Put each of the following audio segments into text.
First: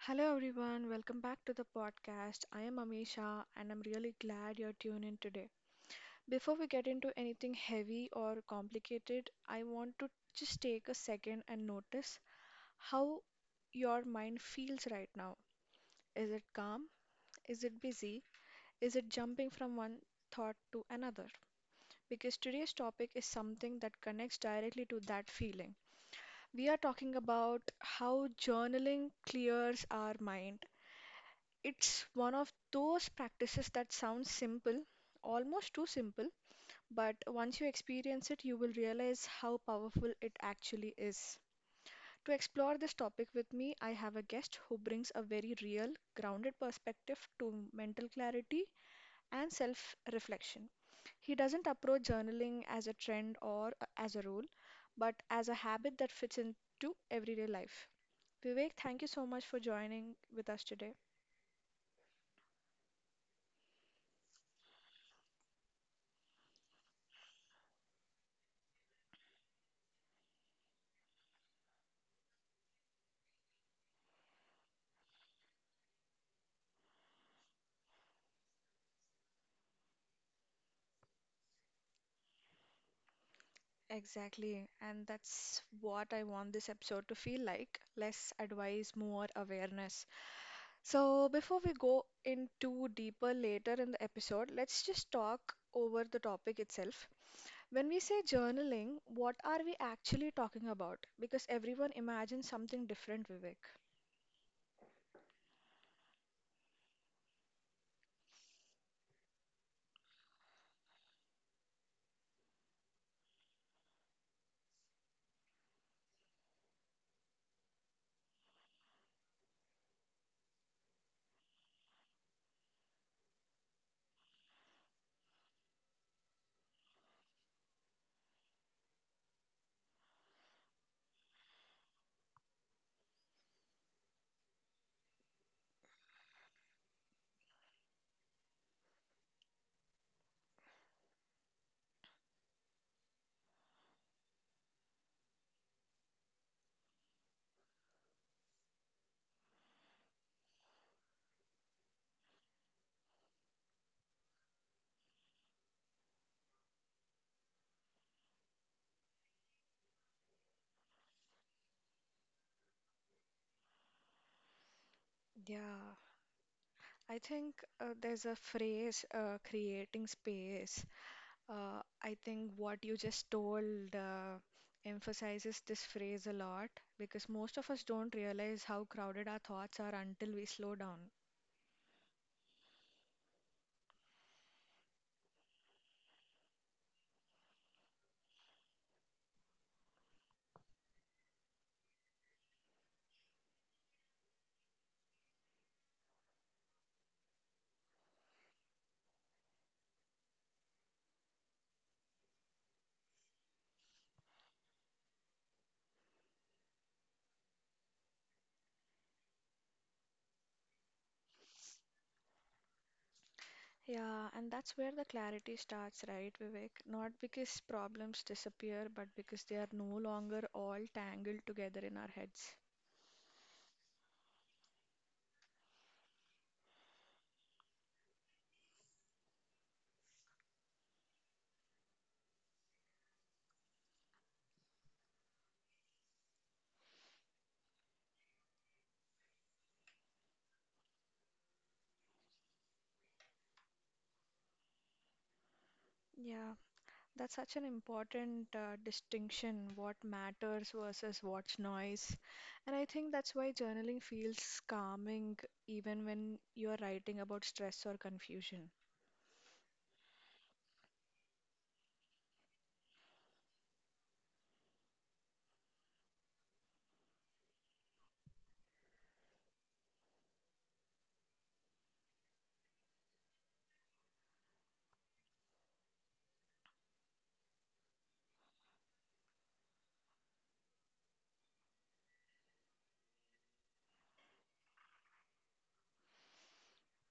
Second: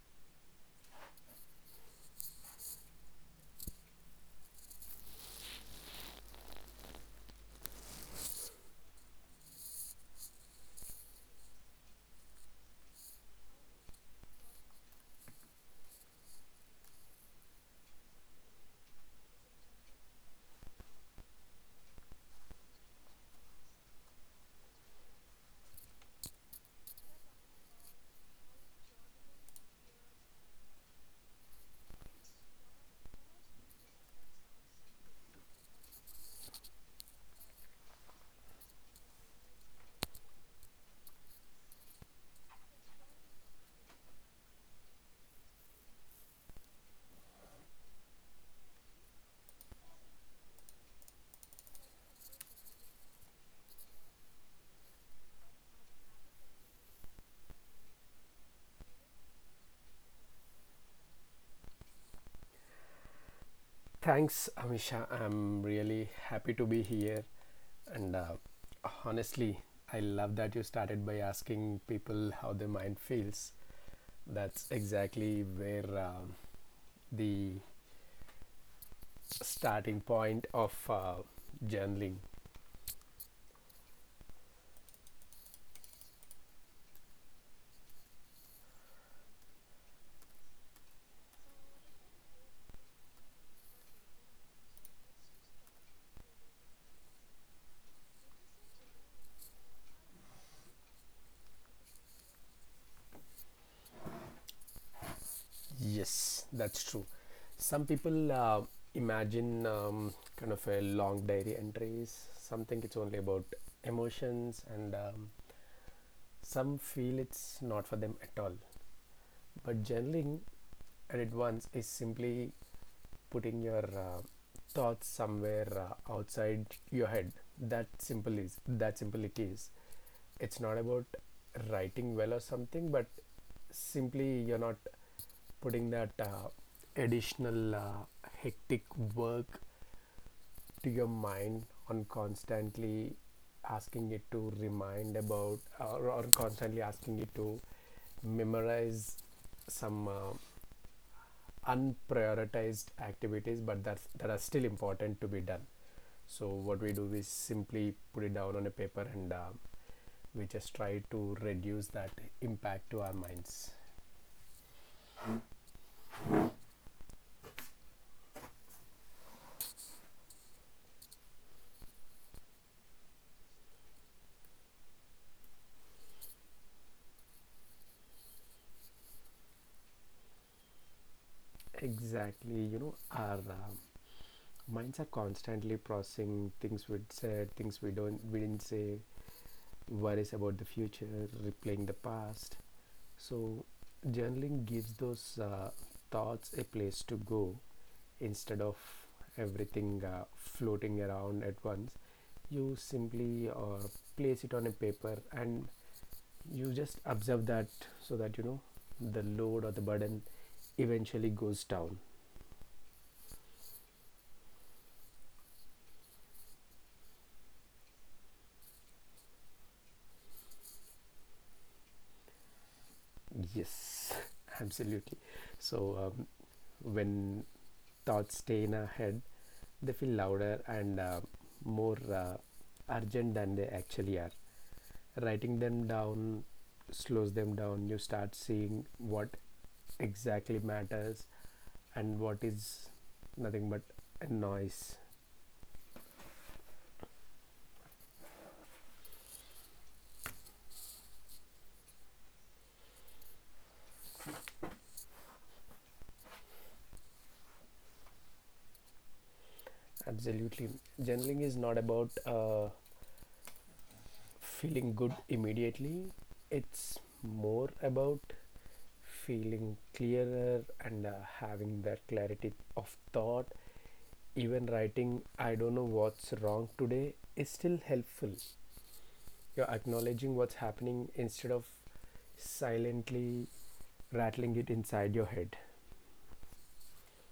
Hello everyone, welcome back to the podcast. I am Amisha and I'm really glad you're tuned in today. Before we get into anything heavy or complicated, I want to just take a second and notice how your mind feels right now. Is it calm? Is it busy? Is it jumping from one thought to another? Because today's topic is something that connects directly to that feeling. We are talking about how journaling clears our mind. It's one of those practices that sounds simple, almost too simple, but once you experience it, you will realize how powerful it actually is. To explore this topic with me, I have a guest who brings a very real, grounded perspective to mental clarity and self reflection. He doesn't approach journaling as a trend as a rule, but as a habit that fits into everyday life. Vivek, thank you so much for joining with us today. Thanks, Amisha. I'm really happy to be here. And honestly, I love that you started by asking people how their mind feels. That's exactly where the starting point of journaling. Exactly, and that's what I want this episode to feel like, less advice, more awareness. So, before we go into deeper later in the episode, let's just talk over the topic itself. When we say journaling, what are we actually talking about? Because everyone imagines something different, Vivek. Yes, that's true. Some people imagine kind of a long diary entries. Some think it's only about emotions, and some feel it's not for them at all. But journaling at it once is simply putting your thoughts somewhere outside your head. That simple is that simple it is. It's not about writing well or something, but simply you're not putting that additional hectic work to your mind on constantly asking it to remind about or constantly asking it to memorize some unprioritized activities but that's that are still important to be done. So what we do is simply put it down on a paper and we just try to reduce that impact to our minds. Yeah. I think there's a phrase, creating space. I think what you just told emphasizes this phrase a lot because most of us don't realize how crowded our thoughts are until we slow down. Exactly. You know, our minds are constantly processing things we said, things we didn't say, worries about the future, replaying the past. So, journaling gives those thoughts a place to go instead of everything floating around at once. You simply place it on a paper and you just observe that, so that you know the load or the burden eventually goes down. Yeah, and that's where the clarity starts, right, Vivek? Not because problems disappear, but because they are no longer all tangled together in our heads. Yes, absolutely. So, when thoughts stay in our head, they feel louder and more urgent than they actually are. Writing them down slows them down. You start seeing what exactly matters and what is nothing but a noise. Yeah, that's such an important distinction, what matters versus what's noise. And I think that's why journaling feels calming even when you're writing about stress or confusion. Absolutely. Journaling is not about feeling good immediately, it's more about feeling clearer and having that clarity of thought. Even writing "I don't know what's wrong today" is still helpful. You're acknowledging what's happening instead of silently rattling it inside your head.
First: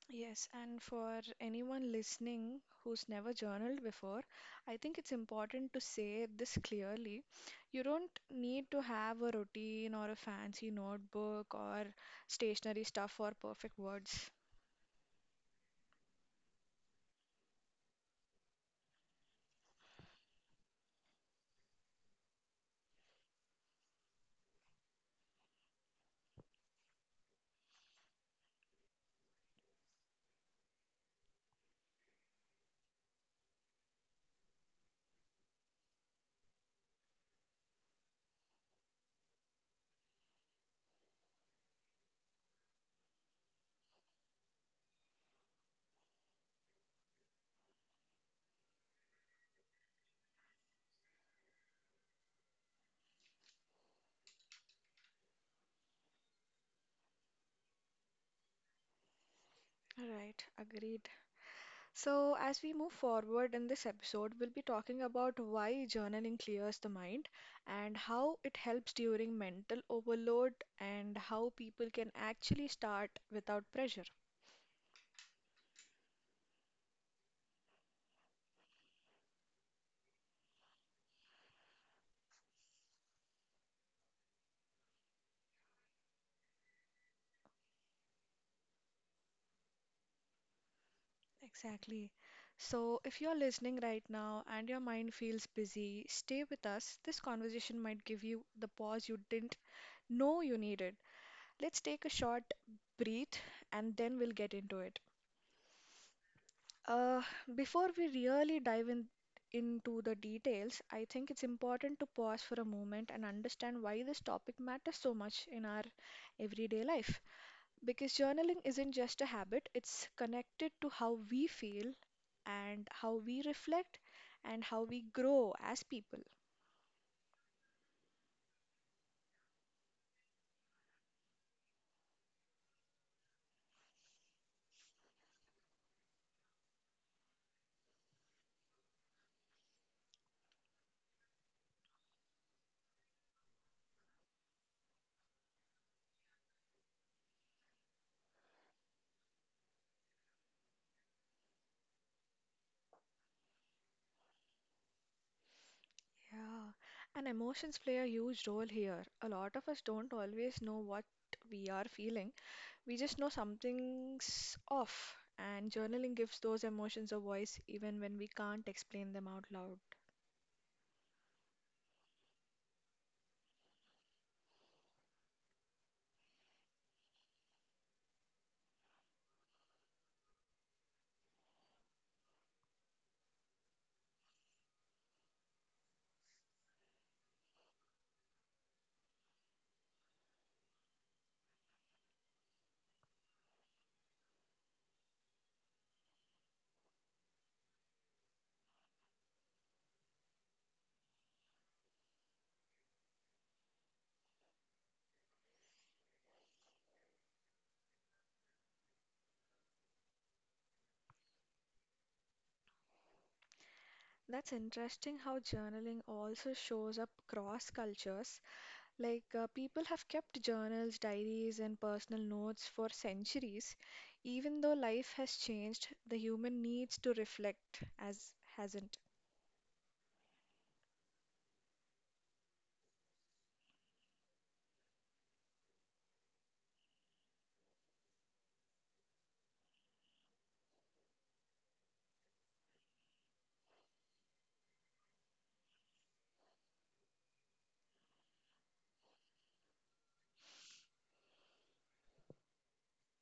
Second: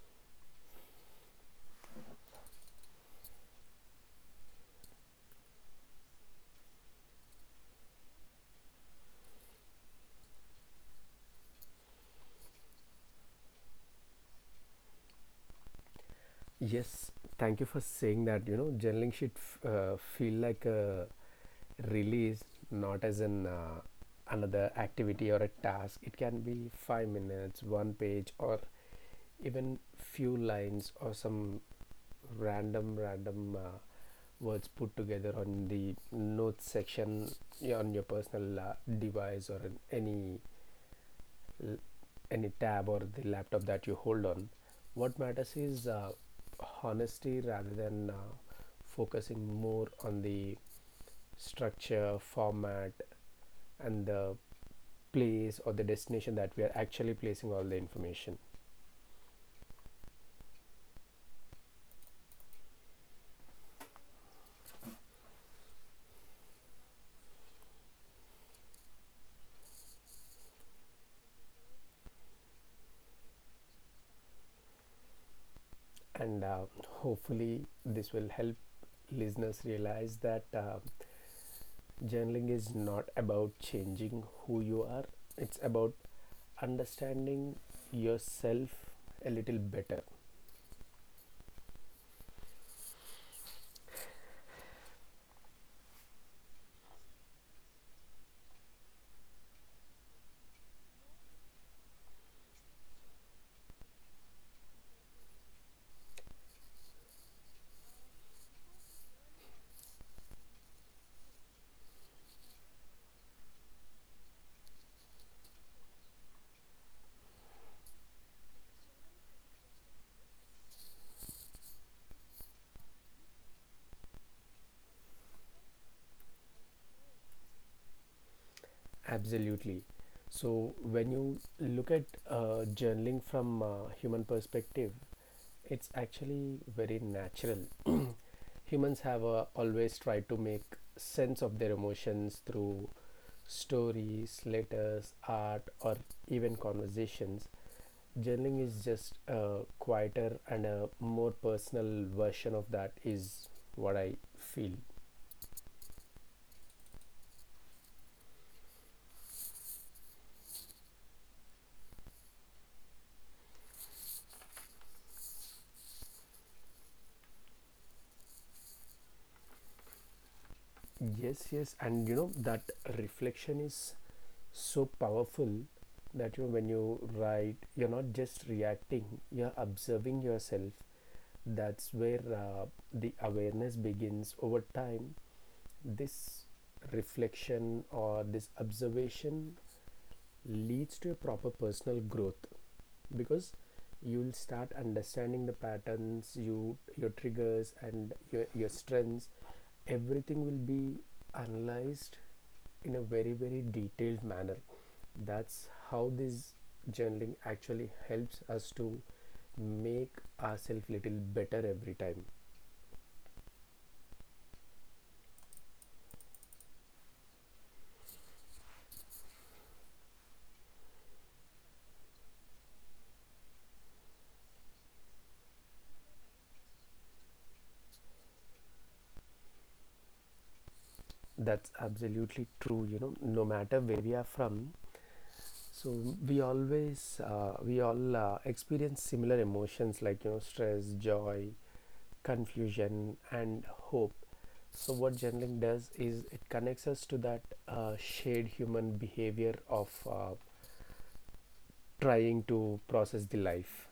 Yes, and for anyone listening who's never journaled before, I think it's important to say this clearly. You don't need to have a routine or a fancy notebook or stationery stuff or perfect words. Yes, thank you for saying that. You know, journaling should feel like a release, not as an another activity or a task. It can be 5 minutes, one page, or even few lines, or some random random words put together on the notes section, yeah, on your personal device or any any tab or the laptop that you hold on. What matters is honesty rather than focusing more on the structure, format, and the place or the destination that we are actually placing all the information. Right, agreed. So, as we move forward in this episode, we'll be talking about why journaling clears the mind and how it helps during mental overload and how people can actually start without pressure. And hopefully this will help listeners realize that journaling is not about changing who you are, it's about understanding yourself a little better. Exactly. So, if you're listening right now and your mind feels busy, stay with us. This conversation might give you the pause you didn't know you needed. Let's take a short breath and then we'll get into it. Uh, Before we really into the details, I think it's important to pause for a moment and understand why this topic matters so much in our everyday life. Because journaling isn't just a habit, it's connected to how we feel and how we reflect and how we grow as people. Absolutely. So, when you look at journaling from a human perspective, it's actually very natural. Humans have always tried to make sense of their emotions through stories, letters, art, or even conversations. Journaling is just a quieter and a more personal version of that, is what I feel. Yeah, and emotions play a huge role here. A lot of us don't always know what we are feeling. We just know something's off, and journaling gives those emotions a voice even when we can't explain them out loud. Yes, yes, and you know that reflection is so powerful, that you know, when you write, you're not just reacting, you're observing yourself. That's where the awareness begins. Over time, this reflection or this observation leads to a proper personal growth, because you'll start understanding the patterns, you your triggers, and your strengths. Everything will be analyzed in a very very detailed manner. That's how this journaling actually helps us to make ourselves little better every time. That's interesting how journaling also shows up across cultures. Like, people have kept journals, diaries, and personal notes for centuries. Even though life has changed, the human needs to reflect, as hasn't. That's absolutely true. You know, no matter where we are from, so we all experience similar emotions, like you know, stress, joy, confusion, and hope. So what journaling does is it connects us to that shared human behavior of trying to process the life.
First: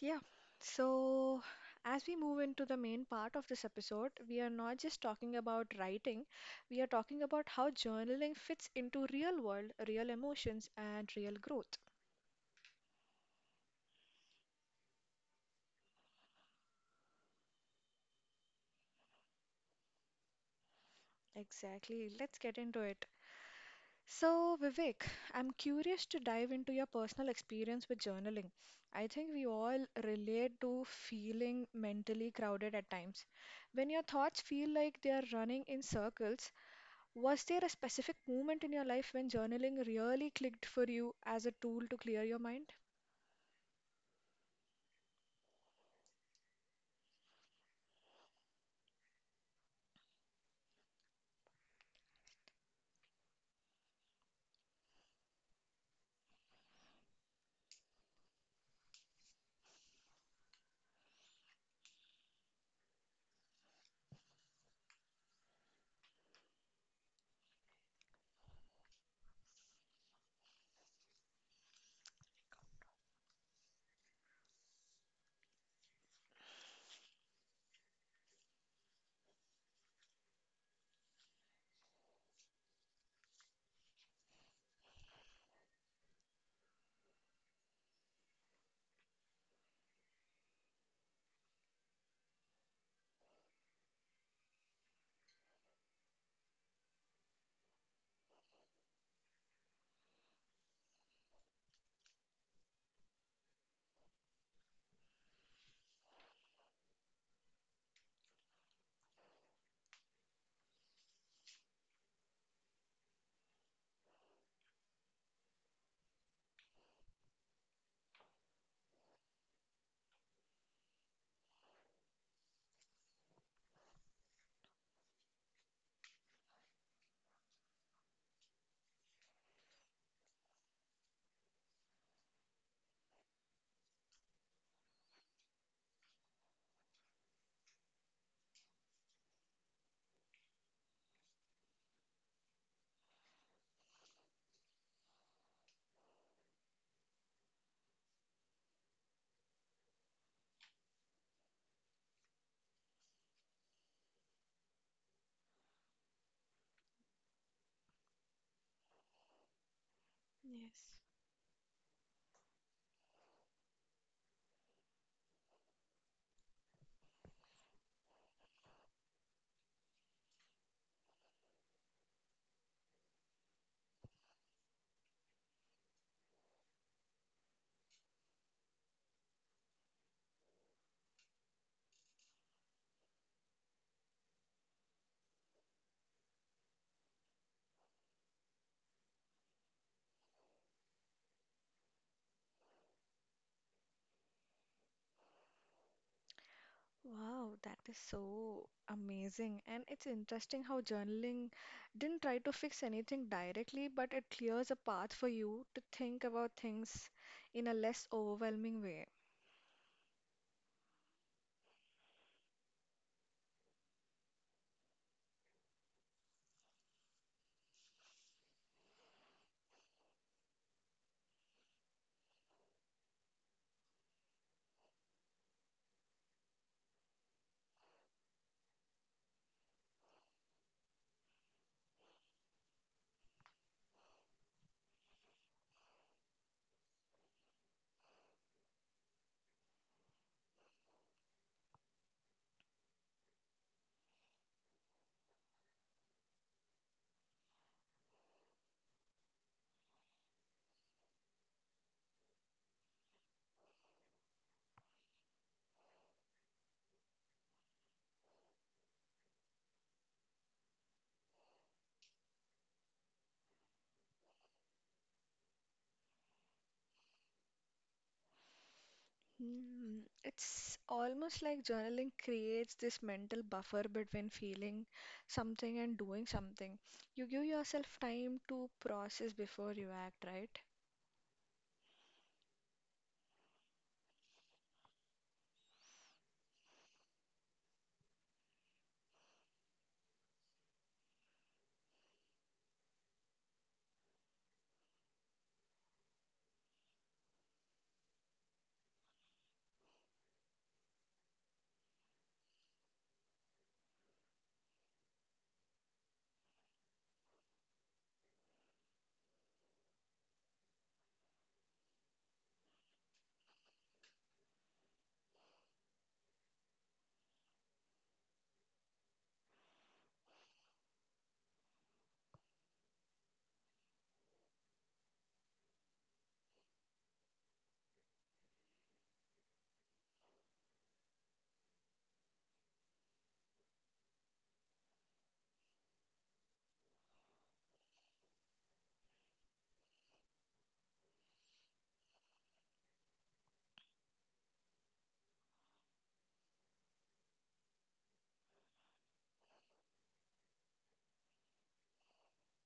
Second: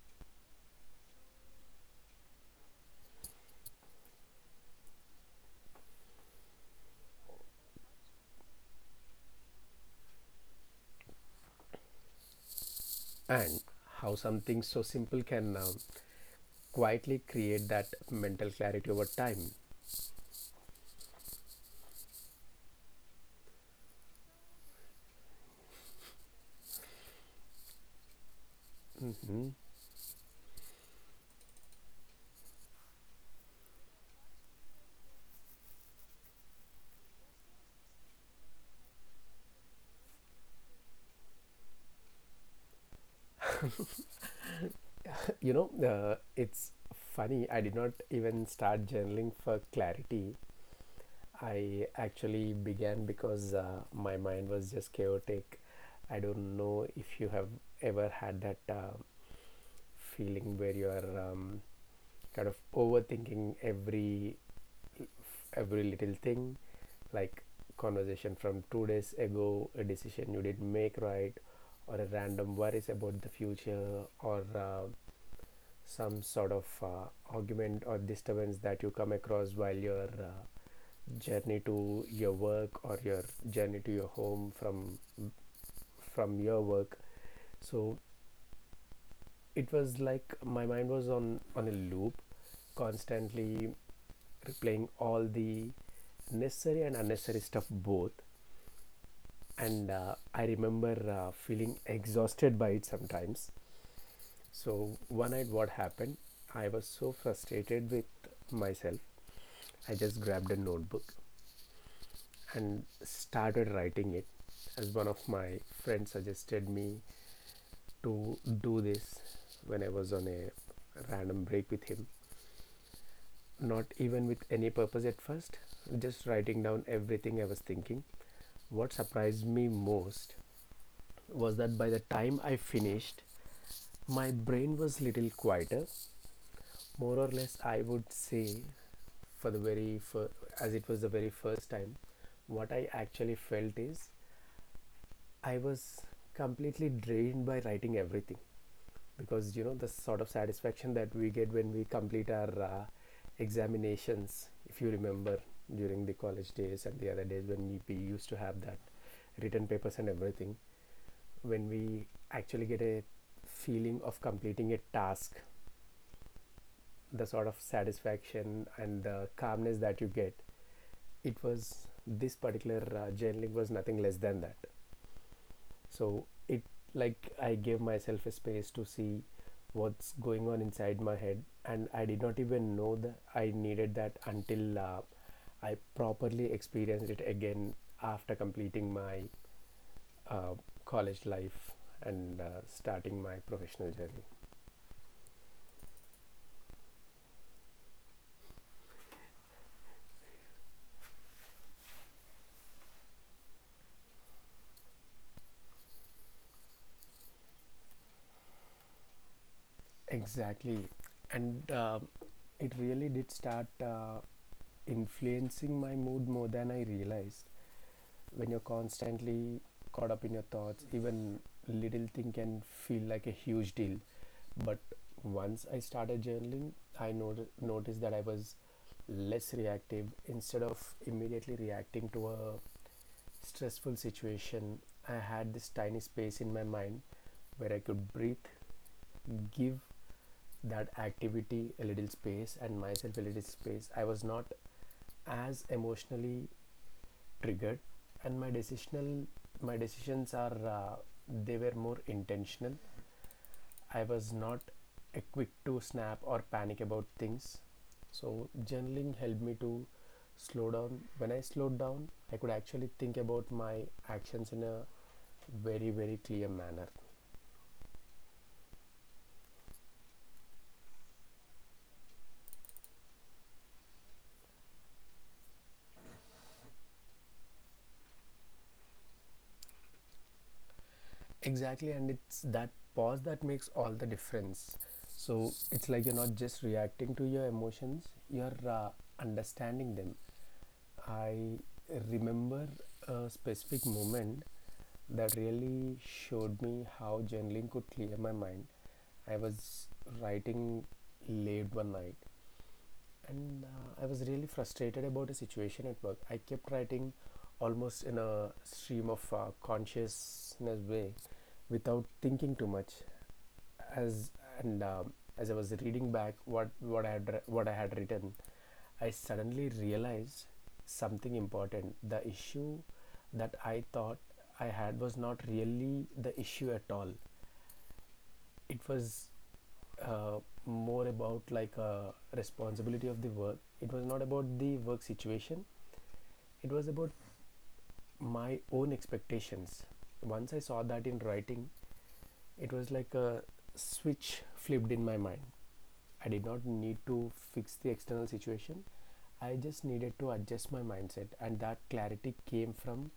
Yeah, so as we move into the main part of this episode, we are not just talking about writing, we are talking about how journaling fits into real world, real emotions, and real growth. And how something so simple can quietly create that mental clarity over time. Exactly, let's get into it. So, Vivek, I'm curious to dive into your personal experience with journaling. I think we Mhm. all relate to feeling mentally crowded at times. When your thoughts feel like they are running in circles, was there a specific moment in your life when journaling really clicked for you as a tool to clear your mind? You know, it's funny. I did not even start journaling for clarity. I actually began because my mind was just chaotic. I don't know if you have ever had that feeling where you are kind of overthinking every little thing, like conversation from 2 days ago, a decision you didn't make right, or a random worries about the future, or some sort of argument or disturbance that you come across while your journey to your work or your journey to your home from your work. So it was like my mind was on a loop, constantly replaying all the necessary and unnecessary stuff both. And I remember feeling exhausted by it sometimes. So one night, what happened? I was so frustrated with myself. I just grabbed a notebook and started writing it, as one of my friends suggested me to do this when I was on a random break with him. Not even with any purpose at first, just writing down everything I was thinking. What surprised me most was that by the time I finished, my brain was little quieter, more or less I would say. For the very fir- As it was the very first time, what I actually felt is I was completely drained by writing everything, because you know the sort of satisfaction that we get when we complete our examinations, if you remember during the college days and the other days when we used to have that written papers and Yes. everything. When we actually get a feeling of completing a task, the sort of satisfaction and the calmness that you get, it was this particular journaling was nothing less than that. So it, like, I gave myself a space to see what's going on inside my head, and I did not even know that I needed that until I properly experienced it again after completing my uh, college life and starting my professional journey. Wow, that is so amazing. And it's interesting how journaling didn't try to fix anything directly, but it clears a path for you to think about things in a less overwhelming way. Exactly. And it really did start influencing my mood more than I realized. When you're constantly caught up in your thoughts, even little thing can feel like a huge deal. But once I started journaling, I not noticed that I was less reactive. Instead of immediately reacting to a stressful situation, I had this tiny space in my mind where I could breathe, give that activity a little space and myself a little space. I was not as emotionally triggered, and my decisions are they were more intentional. I was not quick to snap or panic about things. So journaling helped me to slow down. When I slowed down, I could actually think about my actions in a very very clear manner. Mm, it's almost like journaling creates this mental buffer between feeling something and doing something. You give yourself time to process before you act, right? Exactly, and it's that pause that makes all the difference. So it's like you're not just reacting to your emotions, you're understanding them. I remember a specific moment that really showed me how journaling could clear my mind. I was writing late one night, and I was really frustrated about a situation at work. I kept writing almost in a stream of consciousness way, without thinking too much. as and um, as I was reading back what I had written, I suddenly realized something important. The issue that I thought I had was not really the issue at all. It was uh, more about, like, a responsibility of the work. It was not about the work situation, it was about my own expectations. Once I saw that in writing, it was like a switch flipped in my mind. I did not need to fix the external situation, I just needed to adjust my mindset, and that clarity came from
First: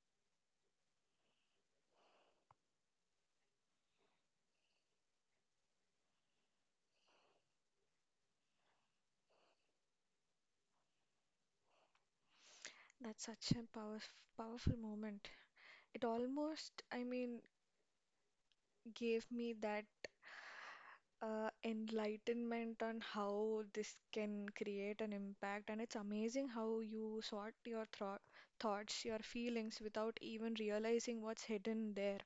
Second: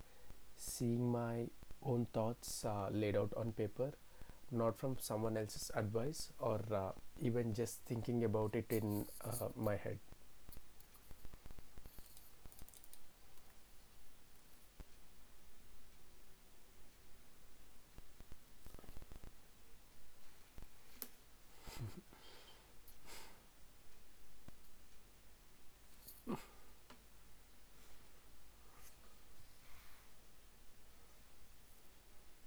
seeing my own thoughts laid out on paper, not from someone else's advice or even just thinking about it in my head. That's such a powerful moment. It almost, I mean, gave me that enlightenment on how this can create an impact. And it's amazing how you sort your thro thoughts, your feelings without even realizing what's hidden there,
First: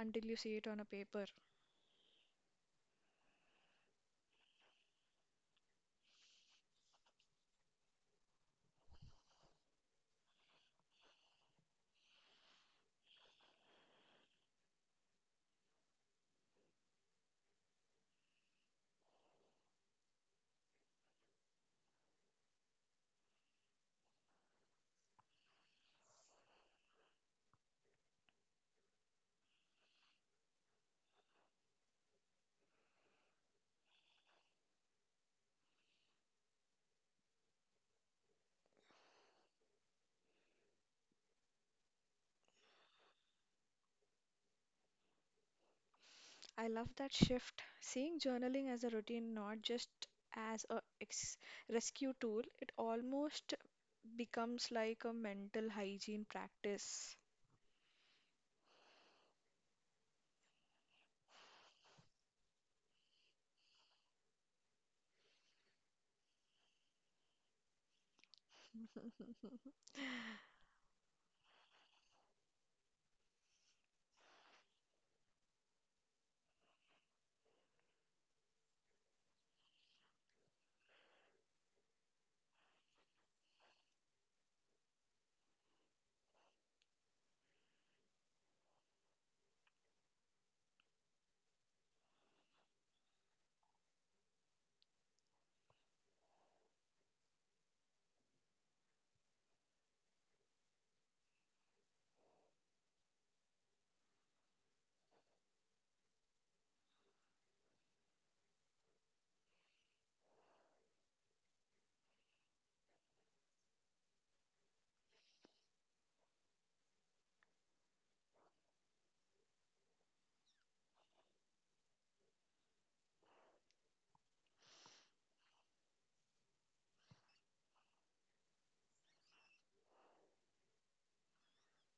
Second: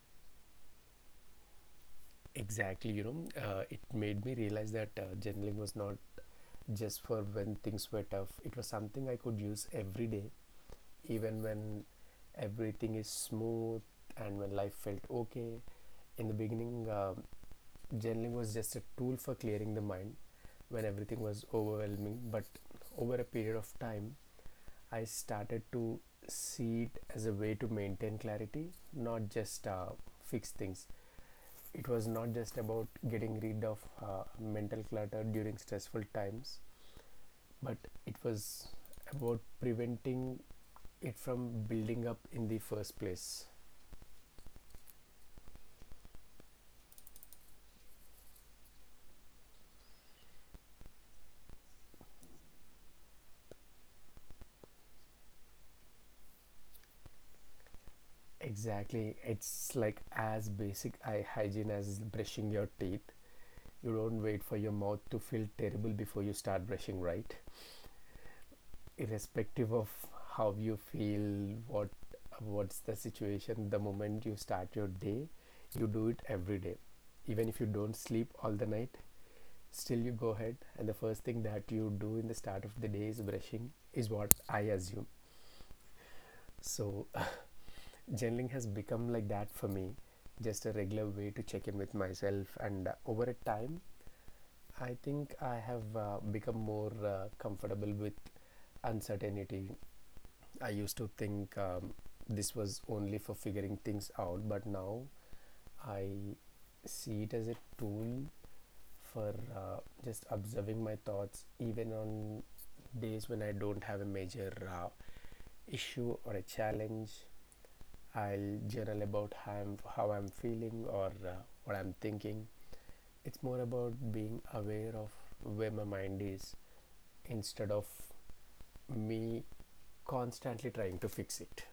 until you see it on a paper. Exactly. You know, it made me realize that journaling was not just for when things were tough, it was something I could use every day, even when everything is smooth and when life felt okay. In the beginning, journaling was just a tool for clearing the mind when everything was overwhelming. But over a period of time, I started to see it as a way to maintain clarity, not just fix things. It was not just about getting rid of uh, mental clutter during stressful times, but it was about preventing it from building up in the first place. I love that shift. Seeing journaling as a routine, not just as a ex- rescue tool, it almost becomes like a mental hygiene practice. Exactly. It's like as basic eye hygiene as brushing your teeth. You don't wait for your mouth to feel terrible before you start brushing, right? Irrespective of how you feel, what what's the situation, the moment you start your day, you do it every day. Even if you don't sleep all the night, still, you go ahead, and the first thing that you do in the start of the day is brushing, is what I assume. So, journaling has become like that for me, just a regular way to check in with myself. And Over a time, I think I have become more comfortable with uncertainty. I used to think this was only for figuring things out, but now I see it as a tool for just observing my thoughts, even on days when I don't have a major issue or a challenge. I'll journal about how I'm feeling or what I'm thinking. It's more about being aware of where my mind is instead of me constantly trying to fix it.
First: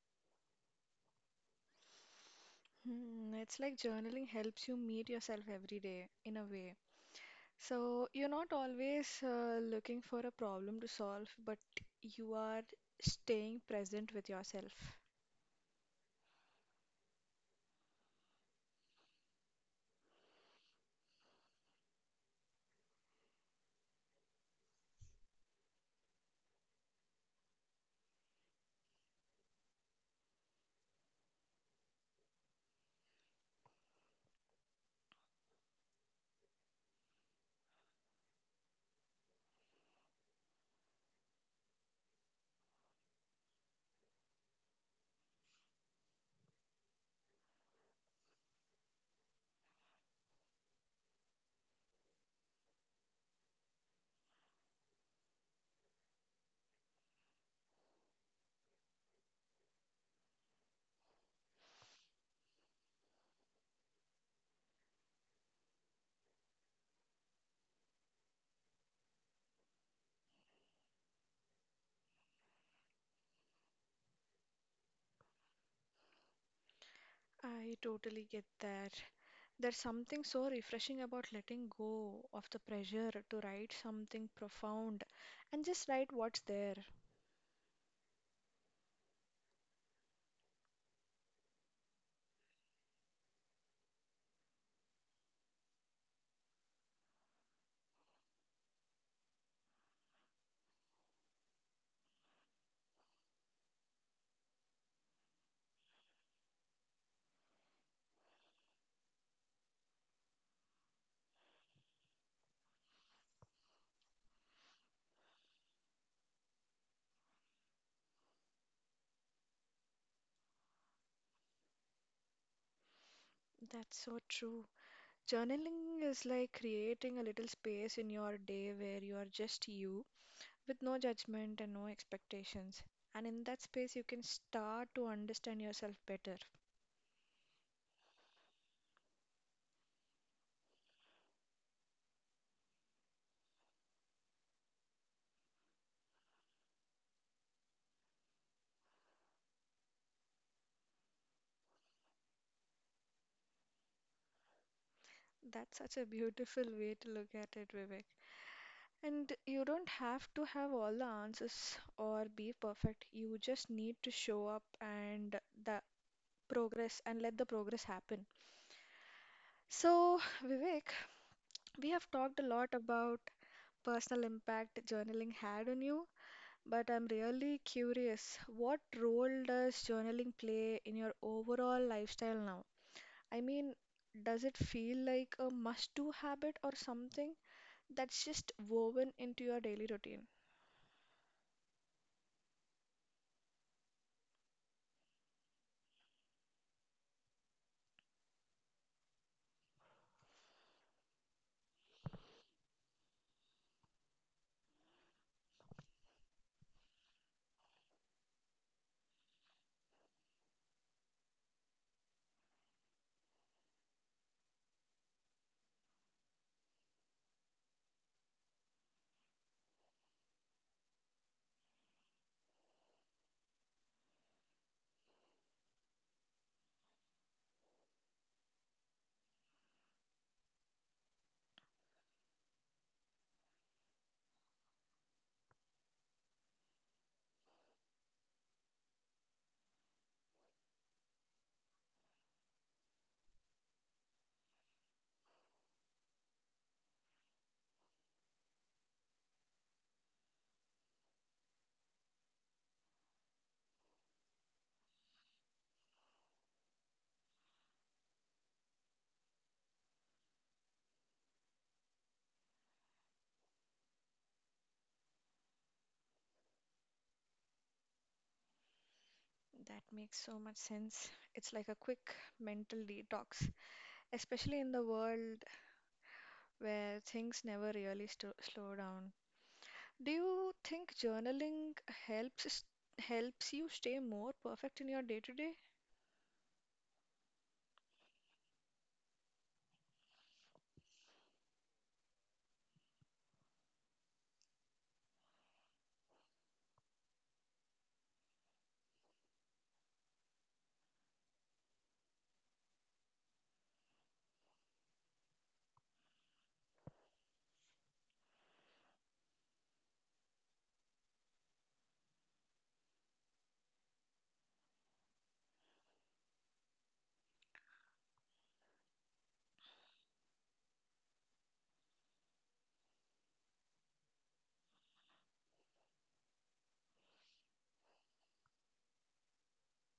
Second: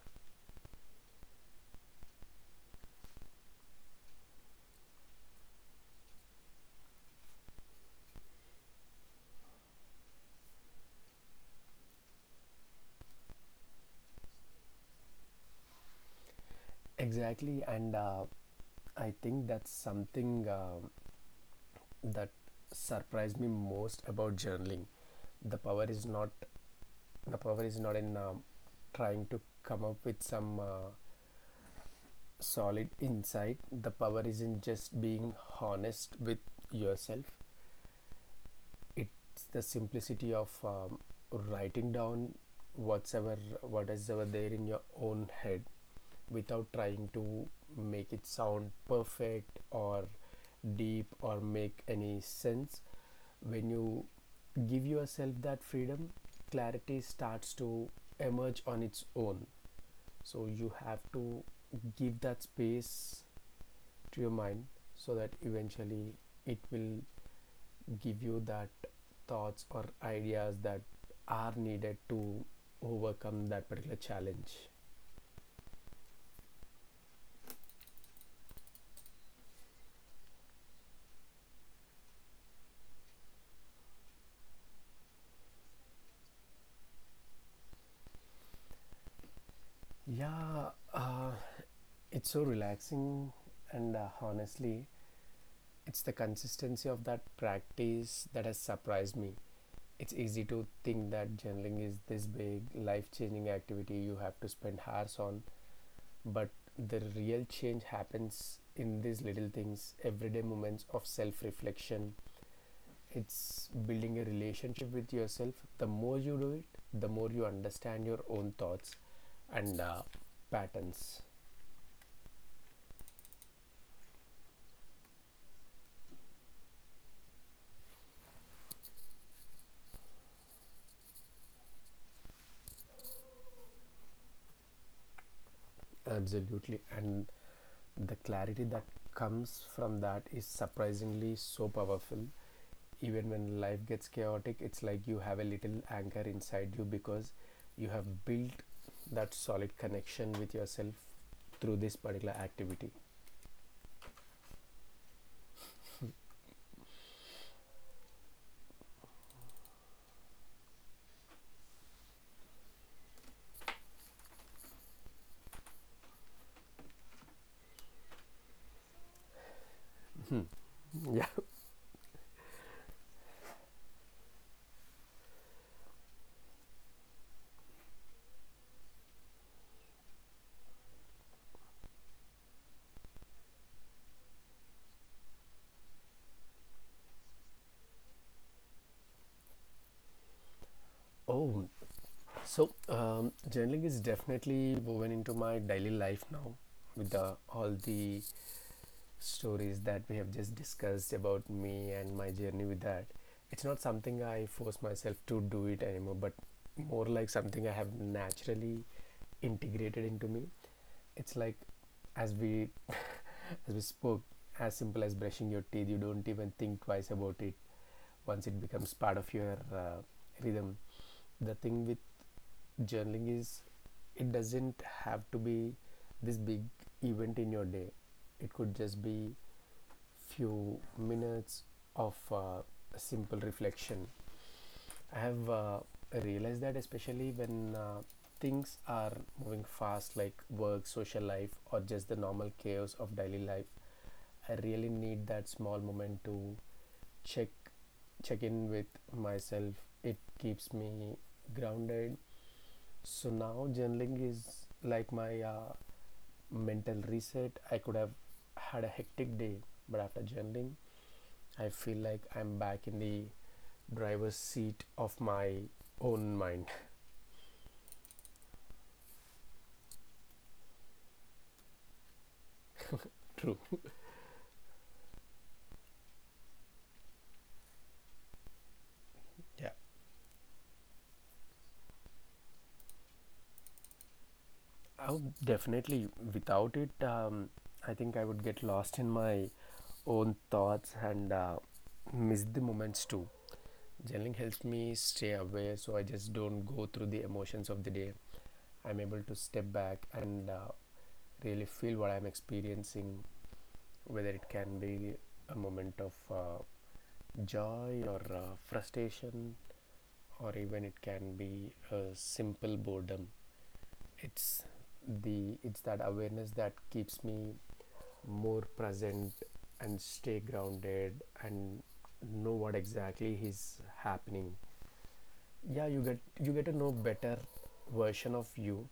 Hmm, it's like journaling helps you meet yourself every day in a way. So you're not always looking for a problem to solve, but you are staying present with yourself. Exactly, and I think that's something that surprised me most about journaling. The power is not the power is not in trying to come up with some solid insight. The power is in just being honest with yourself. It's the simplicity of writing down whatever what is ever there in your own head without trying to make it sound perfect or deep or make any sense. When you give yourself that freedom, clarity starts to emerge on its own. So you have to give that space to your mind so that eventually it will give you that thoughts or ideas that are needed to overcome that particular challenge. I totally get that. There's something so refreshing about letting go of the pressure to write something profound and just write what's there. Yeah, it's so relaxing, and honestly, it's the consistency of that practice that has surprised me. It's easy to think that journaling is this big life changing activity you have to spend hours on, but the real change happens in these little things, everyday moments of self reflection. It's building a relationship with yourself. The more you do it, the more you understand your own thoughts and patterns. That's so true. Journaling is like creating a little space in your day where you are just you, with no judgment and no expectations. And in that space, you can start to understand yourself better. Absolutely, and the clarity that comes from that is surprisingly so powerful. Even when life gets chaotic, it's like you have a little anchor inside you because you have built that solid connection with yourself through this particular activity. That's such a beautiful way to look at it, Vivek. And you don't have to have all the answers or be perfect. You just need to show up and the progress and let the progress happen. So, Vivek, Hmm. we have talked Yeah. a lot about personal impact journaling had on you, but I'm really curious, what role does journaling play in your overall lifestyle now? I mean, does it feel like a must-do habit or something that's just woven into your daily routine? Oh, so journaling is definitely woven into my daily life now. With all the stories that we have just discussed about me and my journey with that, it's not something I force myself to do it anymore, but more like something I have naturally integrated into me. It's like, as we as we spoke, as simple as brushing your teeth, you don't even think twice about it once it becomes part of your rhythm. The thing with journaling is it doesn't have to be this big event in your day. It could just be few minutes of simple reflection. I have realized that especially when things are moving fast, like work, social life, or just the normal chaos of daily life, I really need that small moment to check check in with myself. It keeps me grounded. So now journaling is like my mental reset. I could have had a hectic day, but after journaling, I feel like I'm back in the driver's seat of my own mind. That makes so much sense. It's like a quick mental detox, especially True. in the world where things never really slow down. Do you Yeah. think journaling helps s- helps you stay more perfect in your day-to-day? I would definitely, without it, I think I would get lost in my own thoughts and miss the moments too. Journaling helps me stay aware, so I just don't go through the emotions of the day. I'm able to step back and really feel what I'm experiencing, whether it can be a moment of joy or frustration, or even it can be a simple boredom. it's it's that awareness that keeps me more present and stay grounded and know what exactly is happening. Yeah, you get to know better version of you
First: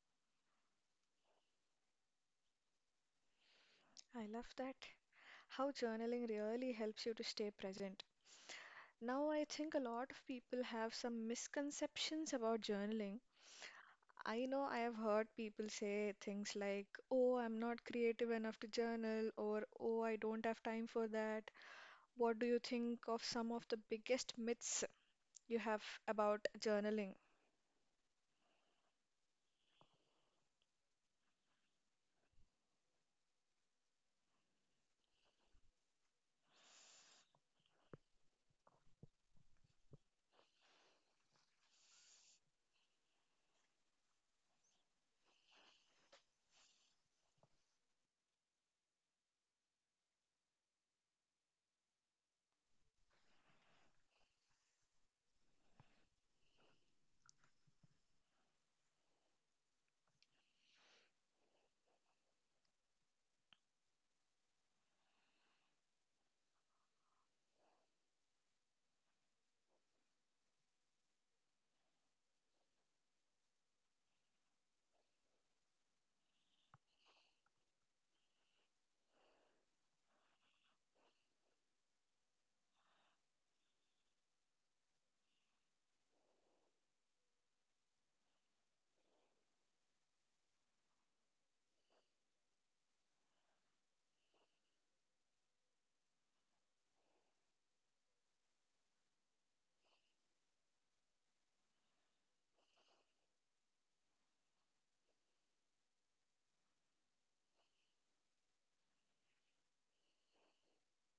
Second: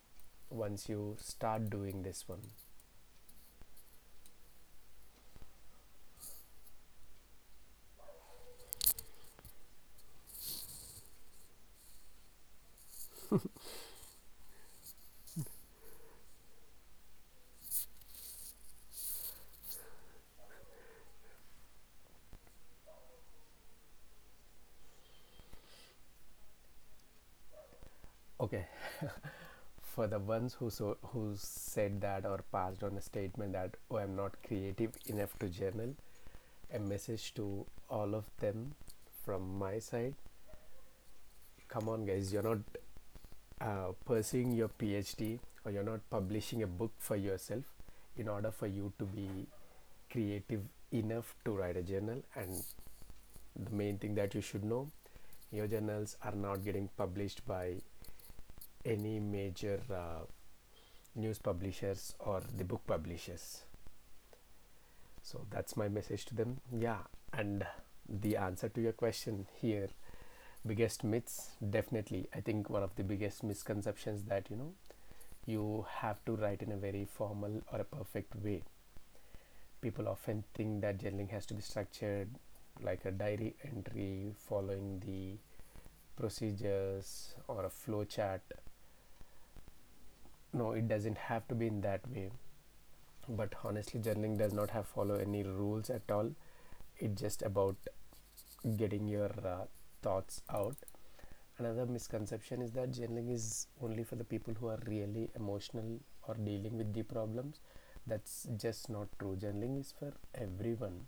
once you start doing this one. I love that. How journaling really helps you to stay present. Now, I think a lot of people have some misconceptions about journaling. I know I have heard people say things like, oh, I'm not creative enough to journal, or oh, I don't have time for that. What do you think of some of the biggest myths you have about journaling? Okay, for the ones who said that or passed on a statement that, oh, I'm not creative enough to journal, a message to all of them from my side: come on guys, you're not pursuing your PhD or you're not publishing a book for yourself in order for you to be creative enough to write a journal. And the main thing that you should know, your journals are not getting published by any major news publishers or the book publishers. So that's my message to them. Yeah, and the answer to your question here, biggest myths, definitely I think one of the biggest misconceptions that, you know, you have to write in a very formal or a perfect way. People often think that journaling has to be structured, like a diary entry following the procedures or a flow chart. No, it doesn't have to be in that way. But honestly, journaling does not have follow any rules at all. It's just about getting your thoughts out. Another misconception is that journaling is only for the people who are really emotional or dealing with the problems. That's just not true. Journaling is for everyone.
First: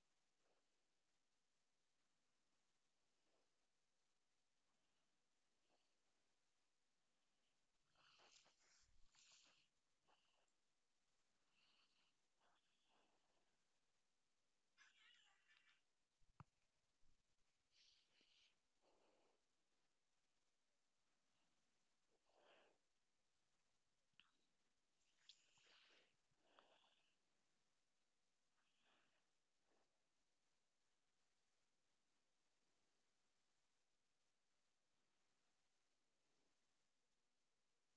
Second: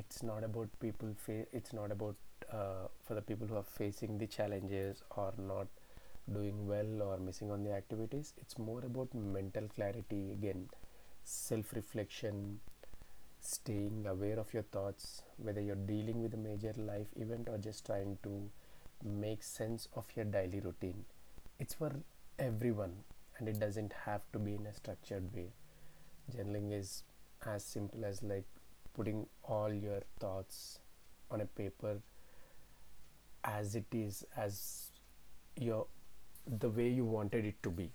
It's not about for the people who are facing the challenges or not doing well or missing on the activities. It's more about mental clarity, again, self reflection, staying aware of your thoughts, whether you're dealing with a major life event or just trying to make sense of your daily routine. It's for everyone, and it doesn't have to be in a structured way. Journaling is as simple as like putting all your thoughts on a paper as it is, as your the way you wanted it to be.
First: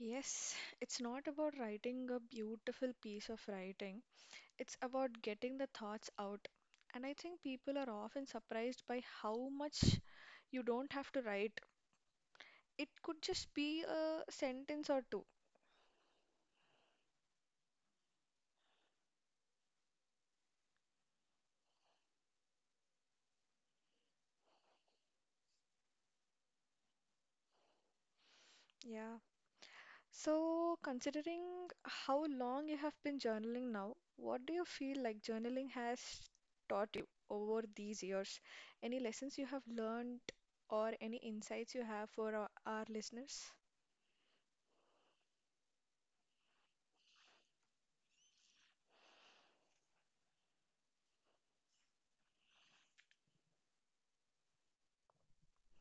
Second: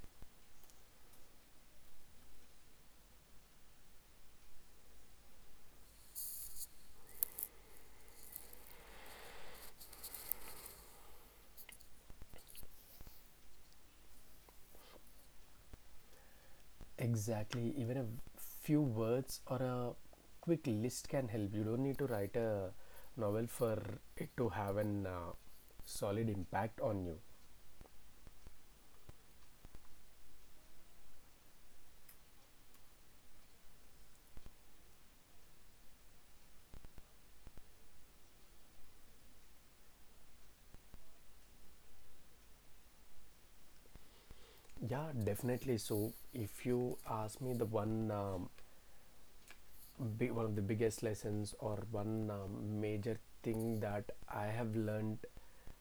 Yes, it's not about writing a beautiful piece of writing, it's about getting the thoughts out. And I think people are often surprised by how much you don't have to write. It could just be a sentence or two. Exactly. Even a few words or a quick list can help. You don't need to write a novel for it to have an solid impact on you. Yeah, so, considering how long you have been journaling now, what do you feel like journaling has taught you over these years? Any lessons you have learned or any insights you have for our listeners? Yeah, definitely. So, if you ask me the one big, one of the biggest lessons or one major thing that I have learned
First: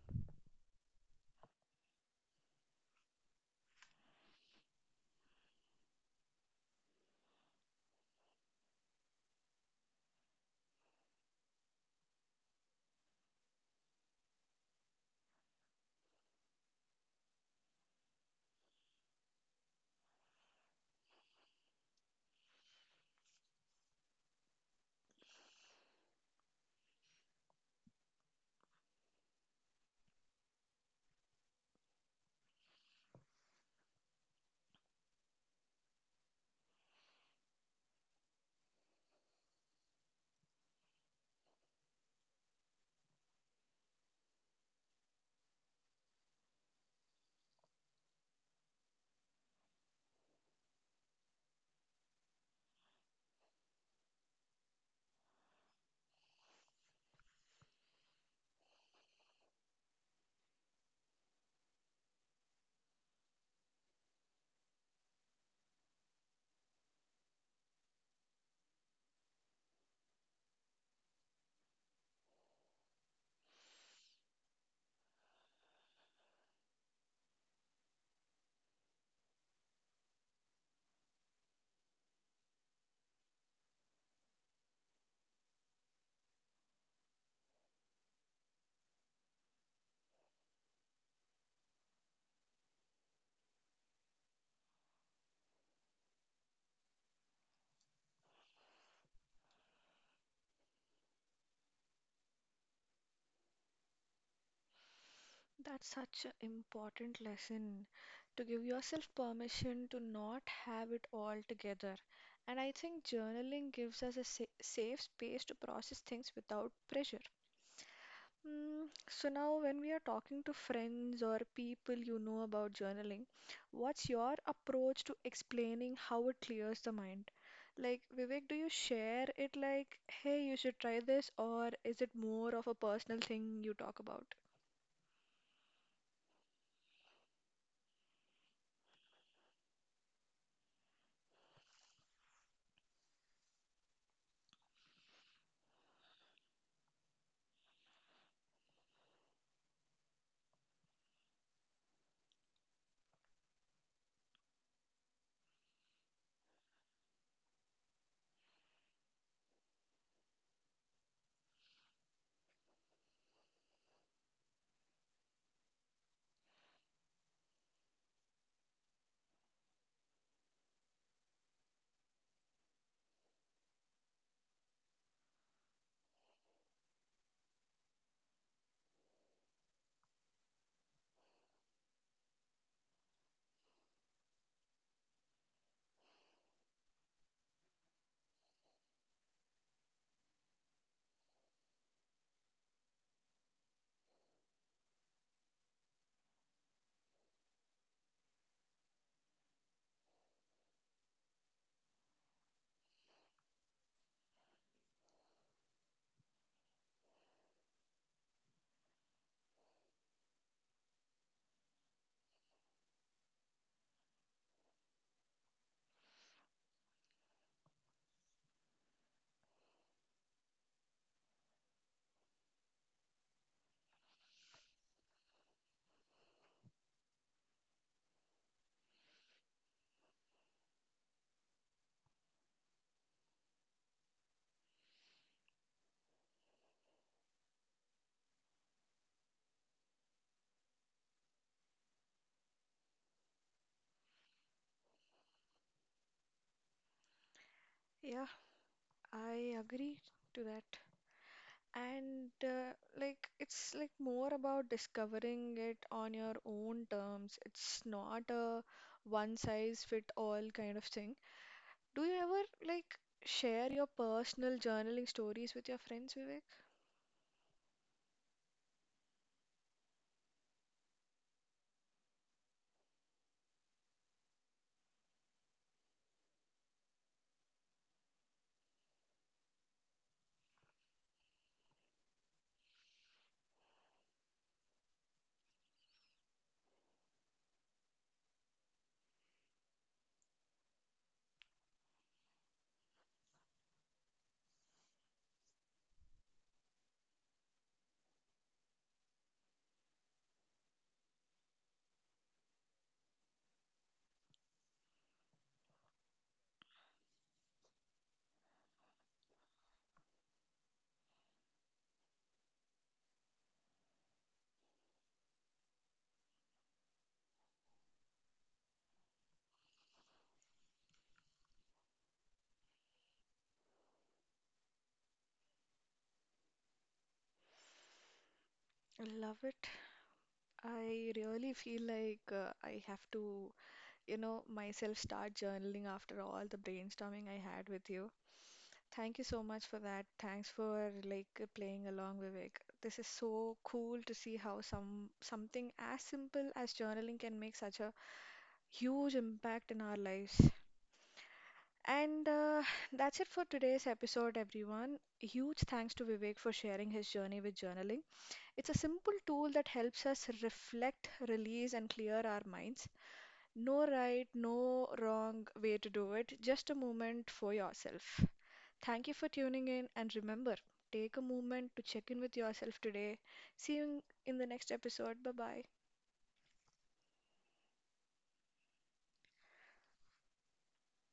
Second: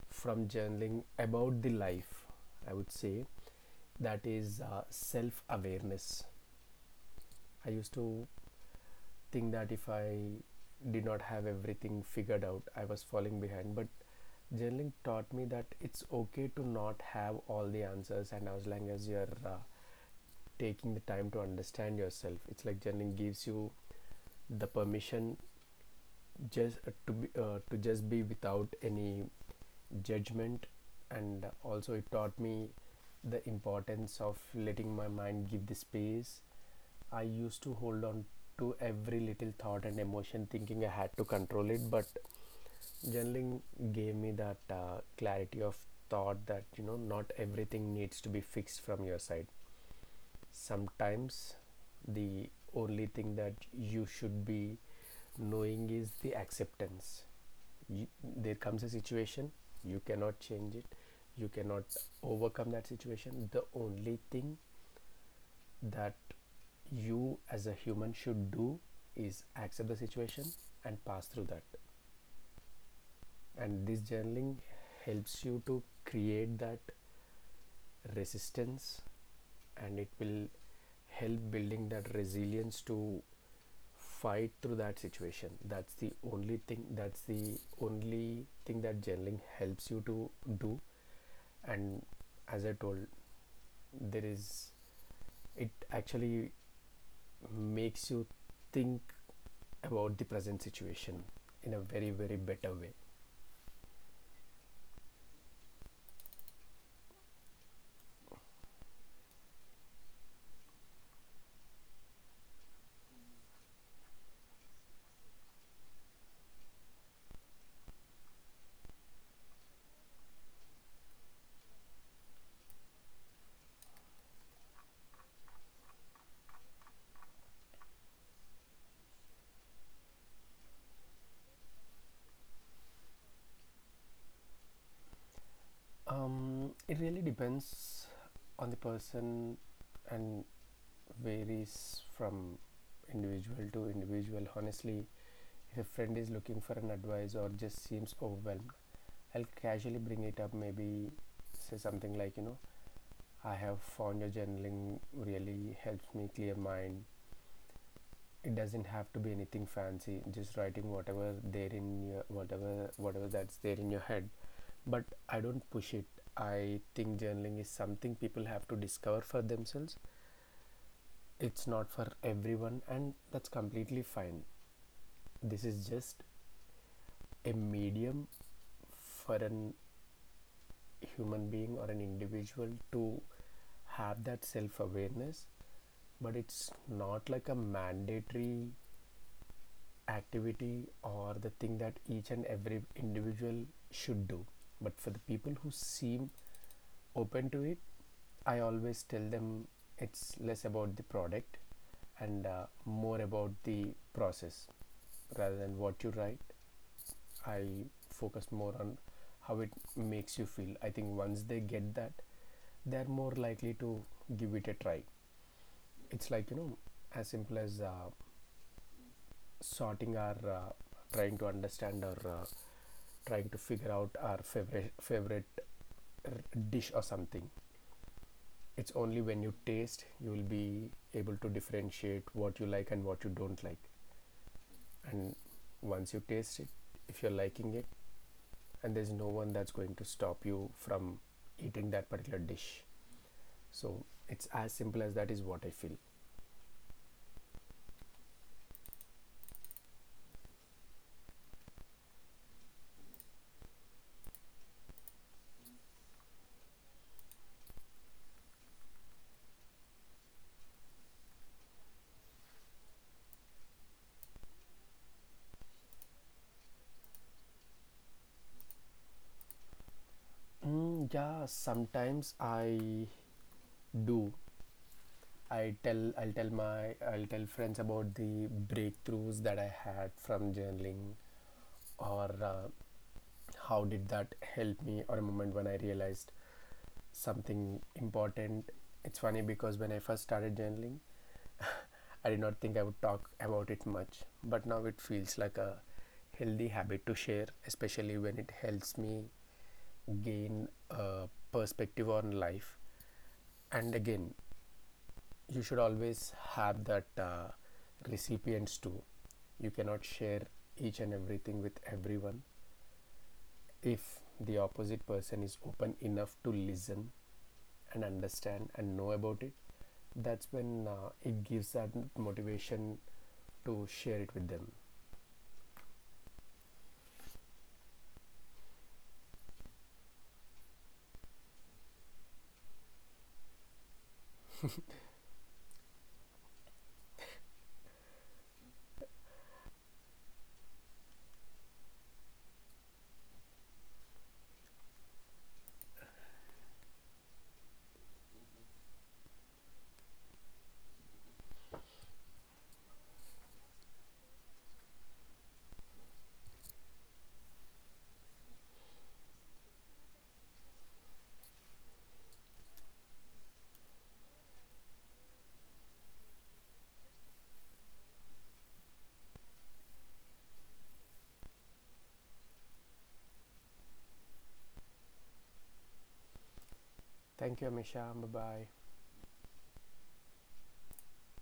from journaling about the life, I would say, that is self awareness. I used to think that if I did not have everything figured out, I was falling behind. But journaling taught me that it's okay to not have all the answers, and as long as you're taking the time to understand yourself, it's like journaling gives you the permission just to just be without any judgment. And also it taught me the importance of letting my mind give the space. I used to hold on to every little thought and emotion thinking I had to control it, but journaling gave me that clarity of thought that, you know, not everything needs to be fixed from your side. Sometimes the only thing that you should be knowing is the acceptance. You, there comes a situation you cannot change it, you cannot overcome that situation. The only thing that you as a human should do is accept the situation and pass through that. And this journaling helps you to create that resistance, and it will help building that resilience to fight through that situation. That's the only thing that journaling helps you to do. And as I told, there is, it actually makes you think about the present situation in a very very better way. That's such an important lesson to give yourself permission to not have it all together. And I think journaling gives us a sa safe space to process things without pressure. Mm, so now, when we are talking to friends or people you know about journaling, what's your approach to explaining how it clears the mind? Like, Vivek, do you share it like, hey, you should try this, or is it more of a personal thing you talk about? It really depends on the person, and varies from individual to individual honestly. If a friend is looking for an advice or just seems overwhelmed, I'll casually bring it up, maybe say something like, you know, I have found your journaling really helps me clear mind. It doesn't have to be anything fancy, just writing whatever that's there in your head. But I don't push it. I think journaling is something people have to discover for themselves. It's not for everyone, and that's completely fine. This is just a medium for an human being or an individual to have that self awareness, but it's not like a mandatory activity or the thing that each and every individual should do. But for the people who seem open to it, I always tell them it's less about the product and more about the process. Rather than what you write, I focused more on how it makes you feel. I think once they get that, they're more likely to give it a try. It's like, you know, as simple as sorting our trying to understand or trying to figure out our favorite dish or something. It's only when you taste you will be able to differentiate what you like and what you don't like. And once you taste it, if you're liking it, and there's no one that's going to stop you from eating that particular dish. So it's as simple as that is what I feel. Yeah, I agree to that. And like it's like more about discovering it on your own terms. It's not a one size fit all kind of thing. Do you ever like share your personal journaling stories with your friends, Vivek? Mm, yeah, sometimes I do. I tell i'll tell my i'll tell friends about the breakthroughs that I had from journaling or how did that help me or a moment when I realized something important. It's funny because when I first started journaling I did not think I would talk about it much, but now it feels like a healthy habit to share, especially when it helps me gain a perspective on life. And again, you should always have that recipients too. You cannot share each and everything with everyone. If the opposite person is open enough to listen and understand and know about it, that's when it gives that motivation to share it with them. I love it. I really feel like I have to, you know, myself start journaling after all the brainstorming I had with you. Thank you so much for that. Thanks for like playing along, Vivek. This is so cool to see how something as simple as journaling can make such a huge impact in our lives. And that's it for today's episode, everyone. Huge thanks to Vivek for sharing his journey with journaling. It's a simple tool that helps us reflect, release, and clear our minds. No right, no wrong way to do it, just a moment for yourself. Thank you for tuning in and remember, take a moment to check in with yourself today. See you in the next episode. Bye bye. Thank you Amisha, bye bye.